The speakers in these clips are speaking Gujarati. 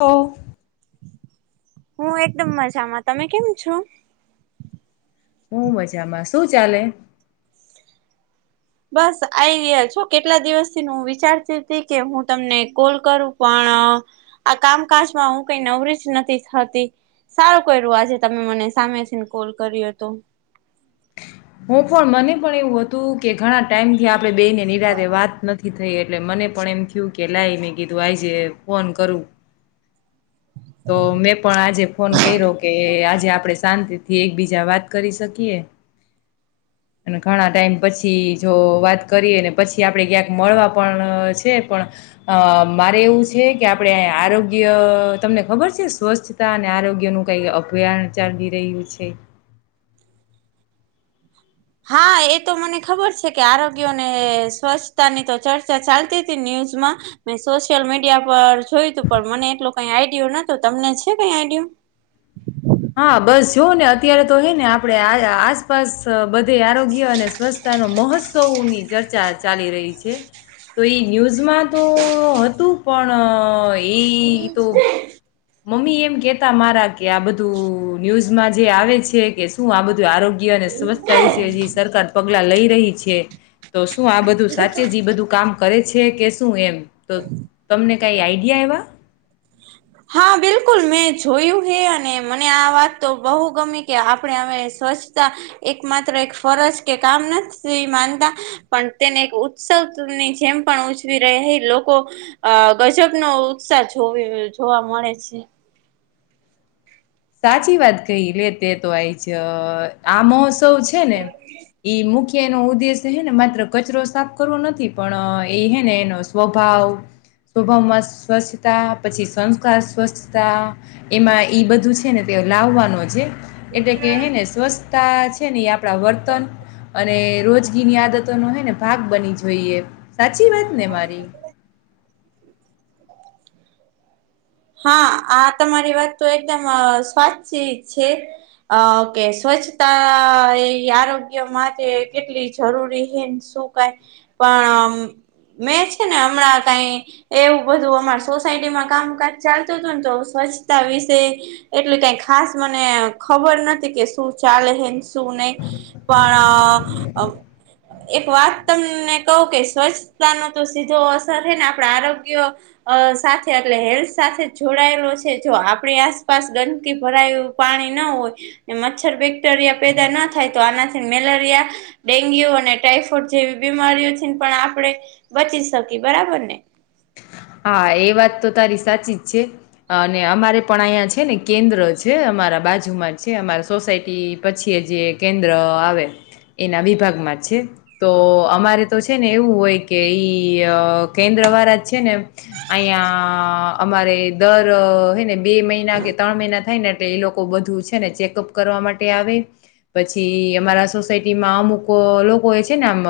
તો હું એકદમ મજામાં તમે કેમ છો? હું મજામાં શું ચાલે? બસ આ ગયા છો કેટલા દિવસથી હું વિચારતી હતી કે હું તમને કોલ કરું પણ આ કામકાજ માં હું કઈ નવરી જ નથી થતી. સારું કર્યું આજે તમે મને સામે થઈ ને કોલ કર્યો તો. હું પણ મને પણ એવું હતું કે ઘણા ટાઈમ થી આપણે બેને નિરાદે વાત નથી. નથી થઈ એટલે મને પણ એમ થયું કે લાવ મેં કીધું આઈજે ફોન કરું તો મેં પણ આજે ફોન કર્યો કે આજે આપણે શાંતિ થી એકબીજા વાત કરી શકીએ. અને ઘણા ટાઈમ પછી જો વાત કરીએને પછી આપણે ક્યાંક મળવા પણ છે, પણ અ મારે એવું છે કે આપડે આરોગ્ય તમને ખબર છે, સ્વચ્છતા અને આરોગ્યનું કંઈ અભ્યાહન ચાલી રહ્યું છે. હા, એ તો મને ખબર છે કે આરોગ્યને સ્વચ્છતાની તો ચર્ચા ચાલતી તી ન્યૂઝમાં મેં સોશિયલ મીડિયા પર જોયું તું પણ મને એટલું કઈ આઈડિયો નતો તમને છે કઈ આઈડિયો? હા, બસ જોવ ને અત્યારે તો હે ને આપણે આ આસપાસ બધે આરોગ્ય અને સ્વસ્થ પોતાનો મહોત્સવની ચર્ચા ચાલી રહી છે, તો એ ન્યૂઝમાં તો હતું પણ ઇ તો મમ્મી એમ કેતા મારા કે આ બધું ન્યૂઝમાં જે આવે છે, કે શું આ બધું આરોગ્ય અને સ્વસ્થ એ વિશે સરકાર પગલાં લઈ રહી છે, તો શું આ બધું સાચે જ એ બધું કામ કરે છે કે શું એમ તો તમને કઈ આઈડિયા એવા હા, બિલ બિલકુલ મેં જોયું હે અને મને આ વાત તો બહુ ગમે કે આપણે હવે સ્વચ્છતા એક માત્ર એક ફરજ કે કામ નથી માનતા પણ તેને એક ઉત્સવની જેમ પણ ઉજવી રહેલ લોકો અ ગજબ નો ઉત્સાહ જોવે જોવા મળે છે, સાચી વાત કહી લે તે તો આય જ આ મહોત્સવ છે ને ઈ મુ કે એનો ઉદ્દેશ્ય હે ને માત્ર કચરો સાફ કરવો નથી, પણ એ હે ને એનો સ્વભાવ સ્વભાવમાં સ્વચ્છતા પછી સંસ્કાર સ્વચ્છતા એમાં એ બધું છે ને તે લાવવાનો છે એટલે કેને સ્વચ્છતા છે, ને એ આપડા વર્તન અને રોજગીની આદતો નો હે ને ભાગ બની જઈએ, સાચી વાત ને મારી? હા આ તમારી વાત તો એકદમ સાચી જ છે. અ કે સ્વચ્છતા એ આરોગ્ય માટે કેટલી જરૂરી હે શુ કઇ પણ મેં છે ને હમણાં કઈ એવું બધું અમાર સોસાયટીમાં કામ કાજ ચાલતું તું ને તો સ્વચ્છતા વિશે એટલે કઈ ખાસ મને ખબર નથી કે શું ચાલે હે ને શું નહી. પણ એક વાત તમને કહું કે, સ્વચ્છતાનું તો સીધો અસર છે ને આપણા આરોગ્ય અ સાથે અગલે હેલ્થ સાથે જોડાયેલો છે, જો આપણી આસપાસ ગંદકી ભરાયું પાણીના હોય. મચ્છર બેક્ટેરિયા પેદા ન થાય તો આનાથી મેલેરિયા ડેન્ગ્યુ અને ટાઈફોઇડ જેવી બીમારીઓથીને પણ આપણે બચી શકીએ બરાબર ને. હા, એ વાત તો તારી સાચી જ છે. અને અમારે પણ અહીંયા છે ને કેન્દ્ર છે. અમારા બાજુમાં જ છે. અમારા સોસાયટી પછી એ જે કેન્દ્ર આવે. એના વિભાગમાં છે. તો અમારે તો છે ને એવું હોય કે ઈ કેન્દ્ર વાળા જ છે ને અંહીયા અમારે દર હે ને બે મહિના કે ત્રણ મહિના થાયને એ લોકો બધું છે ને ચેકઅપ કરવા માટે આવે. પછી અમારા સોસાયટીમાં અમુક લોકો એ છે ને આમ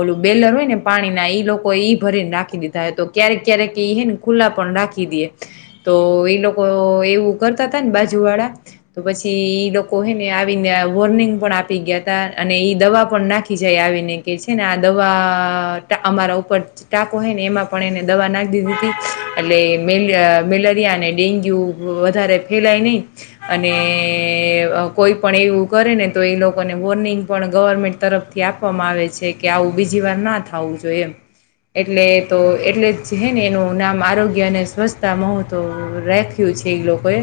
ઓલું બેલર હોય ને પાણીના ઈ લોકો ઈ ભરીને રાખી દીધા તો ક્યારેક, ક્યારેક એ હે ને ખુલ્લા પણ રાખી દે. તો એ લોકો એવું કરતા હતાને બાજુવાળા તો પછી ઈ લોકો હે ને આવીને વોર્નિંગ પણ આપી ગયા ત અને ઈ દવા પણ નાખી. જાય આવીને કે છે ને આ દવા અમારા ઉપર ટાકો હોય ને એમાં પણ એને દવા નાખી દીધી. એટલે, મે મેલેરિયા અને ડેન્ગ્યુ વધારે ફેલાય નહી. અને કોઈ પણ એવું કરે ને તો એ લોકોને વોર્નિંગ પણ ગવર્મેન્ટ તરફથી આપવામાં આવે છે કે, આવું બીજી વારના થવું જોઈએ એમ. એટલે તો એટલે છે ને એનું નામ આરોગ્ય અને સ્વચ્છતા મોહતો રાખ્યું છે એ લોકોએ.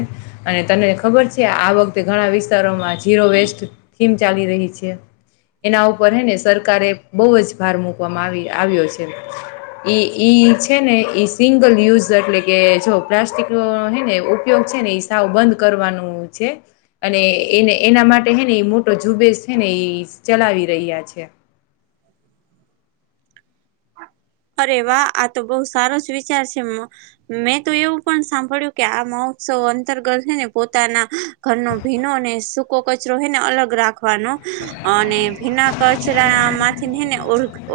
અને તને ખબર છે. આ વખતે ઘણા વિસ્તારોમાં જીરો વેસ્ટ થીમ ચાલી રહી છે. એના ઉપર હે ને સરકારે બહુ જ ભાર મૂકવામાં આવી આવ્યો છે. ઈ ઈઝ. છે ને એ સિંગલ યુઝ. એટલે કે જો પ્લાસ્ટિક હે ને ઉપયોગ છે ને સાવ બંધ કરવાનું છે. અને એને એના માટે હેને એ મોટો ઝુબેેશ છે ને એ ચલાવી રહ્યા છે. અરે વાહ. આ તો બહુ સારો જ વિચાર છે. મેં તો એવું પણ સાંભળ્યું કે આ મહોત્સવ અંતર્ગત છે ને પોતાના ઘરનો ભીનો અને સૂકો કચરો હે ને અલગ રાખવાનો અને ભીના કચરામાંથી હે ને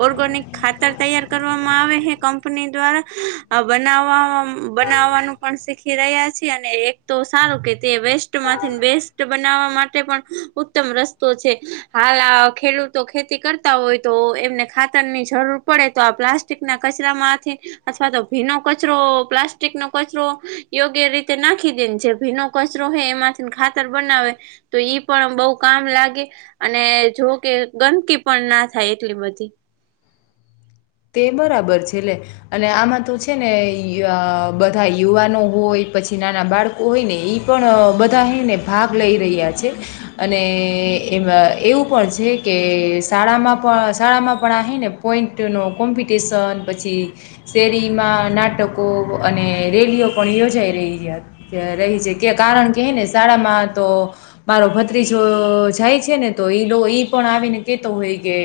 ઓર્ગેનિક ખાતર તૈયાર કરવામાં આવે હૈ. કંપની દ્વારા બનાવવા બનાવનું પણ શીખી રહ્યા છે અને એક તો સારું કે તે વેસ્ટ માંથી બેસ્ટ બનાવા માટે પણ ઉત્તમ રસ્તો છે. હાલ ખેડૂતો ખેતી કર હોય તો એમને ખાતરની જરૂર પડે તો આ પ્લાસ્ટિકના કચરામાંથી અથવા તો ભીનો કચરો પ્લાસ્ટિકનો કચરો યોગ્ય રીતે નાખી દેને જે ભીનો કચરો હો એમાંથી ખાતર બનાવે તો ઈ પણ બઉ કામ લાગે. અને જો કે ગંદકી પણ ના થાય એટલી બધી. તે બરાબર છે લલે. અને આમાં તો છે ને, બધા યુવાનો હોય પછી નાના બાળકો હોય ને, એ પણ બધા એહીંને ભાગ લઈ રહ્યા છે. અને એમાં એવું પણ છે કે શાળામાં પણ શાળામાં પણ આવીને પોઈન્ટનો કોમ્પિટિશન પછી શેરીમાં નાટકો અને રેલીઓ પણ યોજાઈ રહી. રહી છે. કે કારણ કે, હે ને શાળામાં તો મારો ભત્રીજો જાય છે ને તો એ ઈ પણ આવીને કેતો હોય કે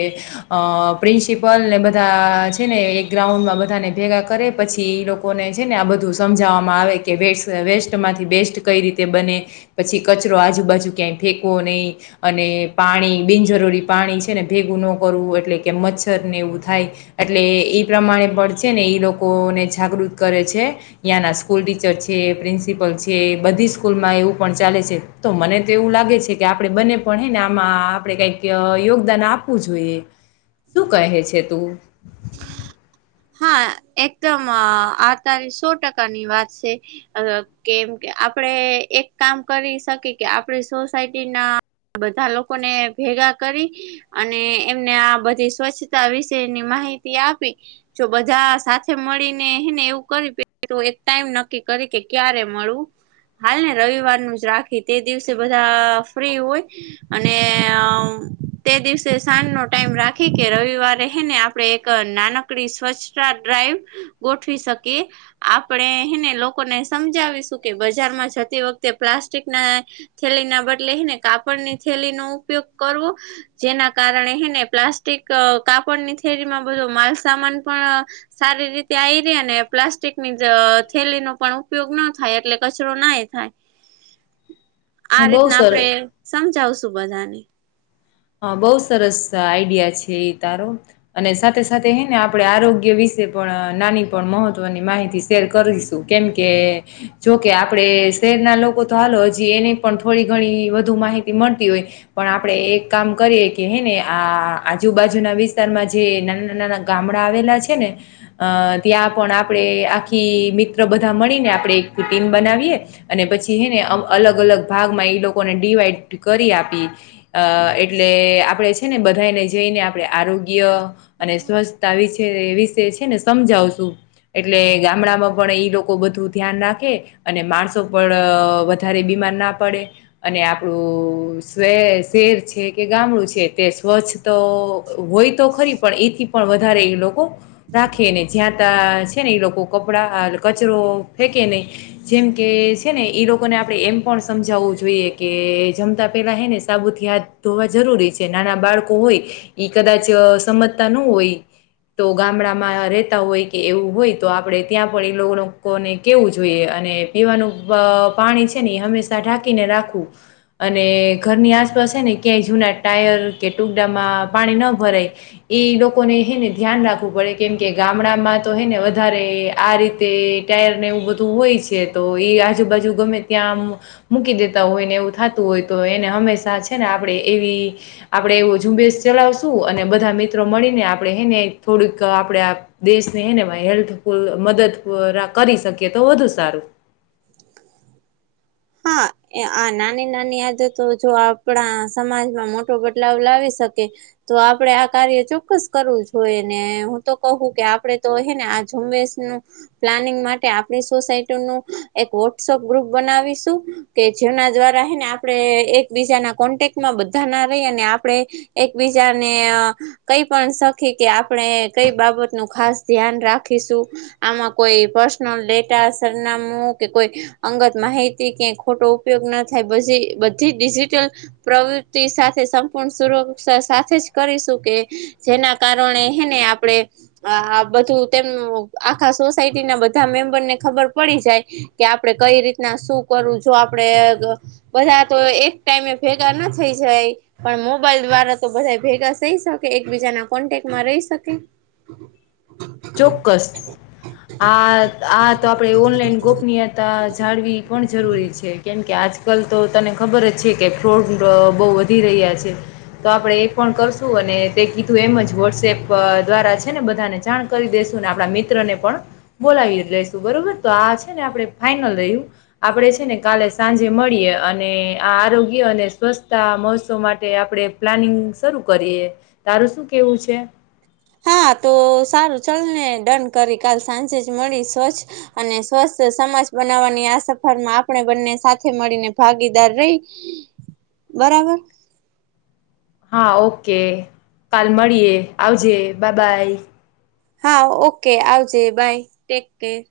અ પ્રિન્સિપલ બધ બધા છે ને એક ગ્રાઉન્ડમાં બધાને ભેગા કરે પછી એ લોકોને છે ને આ બધું સમજાવવામાં આવે. કે વે વેસ્ટમાંથી બેસ્ટ કઈ રીતે બને. પછી કચરો આજુબાજુ ક્યાંય ફેંકવો નહી. અને પાણી બિનજરૂરી પાણી છે ને ભેગું ન કરવું. એટલે કે, મચ્છર ને એવું થાય એટલે એ પ્રમાણે પણ છે ને એ લોકોને જાગૃત કરે છે ત્યાંના સ્કૂલ ટીચર છે પ્રિન્સિપલ છે બધી સ્કૂલમાં એવું પણ ચાલે છે તો મને તો એવું લાગે છે કે આપણે બને પણ હૈ ને આમાં આપણે કઈક યોગદાન આપવું જોઈએ શું કહે છે તું હા એકદમ આ તારી સો ટકાની વાત છે અ કેમ કે આપડણે એક કામ કરી શકી કે આપડી સોસાયટી ના બધા લોકો ને ભેગા કરી અને એમને આ બધી સ્વચ્છતા વિશે ની માહિતી આપી જો બધા સાથે મળીને હને એવું કર એક ટાઈમ નક્કી કરી કે ક્યારે મળું હાલ ને રવિવારનું જ રાખી તે દિવસે બધા ફ્રી હોય અને અ તે દિવસે સાંજ નો ટાઈમ રાખી કે રવિવાર રે હે ને આ આપણે એક નાનકડી સ્વચ્છતા ડ્રાઈવ ગોઠવી શકીએ આપણે હેને લોકોને સમજાવીશું કે બજારમાં જતી વખતે પ્લાસ્ટિક ના થેલી ના બદલેને કાપડ ની થેલી નો ઉપયોગ કરવો જેના કારણે હે ને પ્લાસ્ટિક કાપડની થેરીમાં બધો માલસામાન પણ સારી રીતે આવી રે ને પ્લાસ્ટિક ની થેલીનો પણ ઉપયોગ ન થાય એટલે કચરો નાય હા [inaudible] આ બહુ રીતના સરસ આપણેે સમજાવશું બધાને હા બહુ સરસ આઈડિયા છે એ તારો અને સાથે સાથે હે ને આપડે આરોગ્ય વિશે પણ નાની પણ મહત્વની માહિતી શેર કરીશ કેમ કે જોકે આપડે શહેરના લોકો તો હાલો હજી એને પણ થોડી ઘણી વધુ માહિતી મળતી હોય પણ આપણેે એક કામ કરીએ કે હે ને આ આજુબાજુના વિસ્તારમાં જે નાના નાના ગામડા આવેલા છે ને અ ત્યાં પણ આપણેે આખી મિત્ર બધા મળીને આપણે એક ટિમ બનાવીએ અને પછી હે ને અમ અલગ અલગ ભાગમાં એઈ લોકોને ડિવાઈડ કરી આપી અ એટલે આપડે છે ને બધાને જઈને આપણે આરોગ્ય અને સ્વસ્થતા વિ વિષ છે ને સમજાવશું એટલે ગામડામાં પણ ઈ લોકો બધું ધ્યાન રાખે અને માણસો પણ વધારે બીમાર ના પડે અને આપણું શ્રે શેર છે કે ગામડું છે તે સ્વચ્છ તો હોય તો ખરી પણ એથી પણ વધારે એ લોકો રાખે ને જ્યાં ત છે ને એ લોકો કપડા કચરો ફેંકે ને જેમ કે છે ને ઈ લોકોને આપણેે એમ પણ સમજાવવું જોઈએ કે જમતા પેલા હે ને સાબુથી હાથ ધોવા જરૂરી છે નાના બાળકો હોય ઈ કદાચ સમજતા નો હોય તો ગામડામાં રહેતા હોય કે એવું હોય તો આપણે ત્યાં પણ એ લોકો લોકોને કહેવું જોઈએ અને પીવાનું બ પાણી છે હંમેશા ઢાકીને રાખવું અને ઘરની આસપાસ છે ને ક્યાંય જૂના ટાયર કે ટુડામાં પાણી ન ભરાય એ લોકોને હને ધ્યાન રાખવું પડે કેમ કે ગામડામાં તો હેને વધારે આ રીતે ટાયર ને એવું બધું હોય છે તો એ આજુબાજુ ગમે ત્યાં આમ મૂકી દેતા હોય ને એવું થતું હોય તો એને હંમેશા છે ને આપણેે એવી આપડણે એવો ઝુંબેશ ચલાવશું અને બધા મિત્રો મળીને આપડણે હેને થોડુંક આપડણે દેશને હેને ભ હેલ્પફુલ મદદ કરી શકીએ તો વધુ સારું હા આ નાની નાની આદતો જો આપણા સમાજમાં મોટો બદલાવ લાવી શકે તો આપડે આ કાર્ય ચોક્કસ કરવું જોઈએ ને હું તો કહું કે આપડે તો હે ને ઝુંબેશ નું પ્લાનિંગ માટે આપણી સોસાયટી નું એક વોટ્સઅપ ગ્રુપ બનાવીશું કે જેવના દ્વારા હ ને આપડે એકબીજાના કોન્ટેક્ટમાં બધા ના રહી અને આપણે એકબીજાને કઈ પણ સખી કે આપણે કઈ બાબત નું ખાસ ધ્યાન રાખીશું આમાં કોઈ પર્સનલ ડેટા સરનામું કે કોઈ અંગત માહિતી કે ખોટો ઉપયોગ ના થાય પછી બધી ડિજિટલ પ્રવૃતિ સાથે સંપૂર્ણ સુરક્ષા સાથે જ કરીશું કે જેના કારણે હેને આપડે આ બધું તેમનું આખા સોસાયટી ના બધા મેમ્બર ને ખબર પડી જાય કે આપડણે કઈ રીતના શું કરું જો આપડણે બધા તો એક ટાઈમે ભેગા ના થઇ જાય પણ મોબાઈલ દ્વારા તો બધા ભેગા થઈ શકે એકબીજાના કોન્ટેકમાં રહી શકે. ચોક્કસ. આ-આ તો આપણે ઓનલાઈન ગોપનીયતા જાળવી પણ જરૂરી છે. કેમ કે આજકાલ તો તને ખબર જ છે કે ફ્રોડ અહ બહુ વધી રહ્યા છે. તો આપણે એ પણ કરશું, અને તે કીધું એમ જ વોટ્સએપ દ્વારા છે, ને બધાને જાણ કરી દેશું ને આપણા મિત્રને પણ બોલાવી લઈશું, બરોબર? તો આ છે ને આપણે ફાઈનલ રહ્યું આપણે છે ને કાલે સાંજે મળીએ, અને આ આરોગ્ય અને સ્વછતા મહોત્સવ માટે આપડે પ્લાનિંગ શરૂ કરીએ. તારું શું કેવું છે? હા, તો સારું ચલ ને ડન કરી કાલ સાંજે જ મળી, સ્વચ્છ અને સ્વસ્થ સમાજ બનાવવાની આ સફરમાં આપણે બંને સાથે મળીને ભાગીદાર રહી. બરાબર? હા, ઓકે. કાલ મળીએ, આવજે, બ બાય. હા ઓકે. આવજે, બાય, ટેક કેર.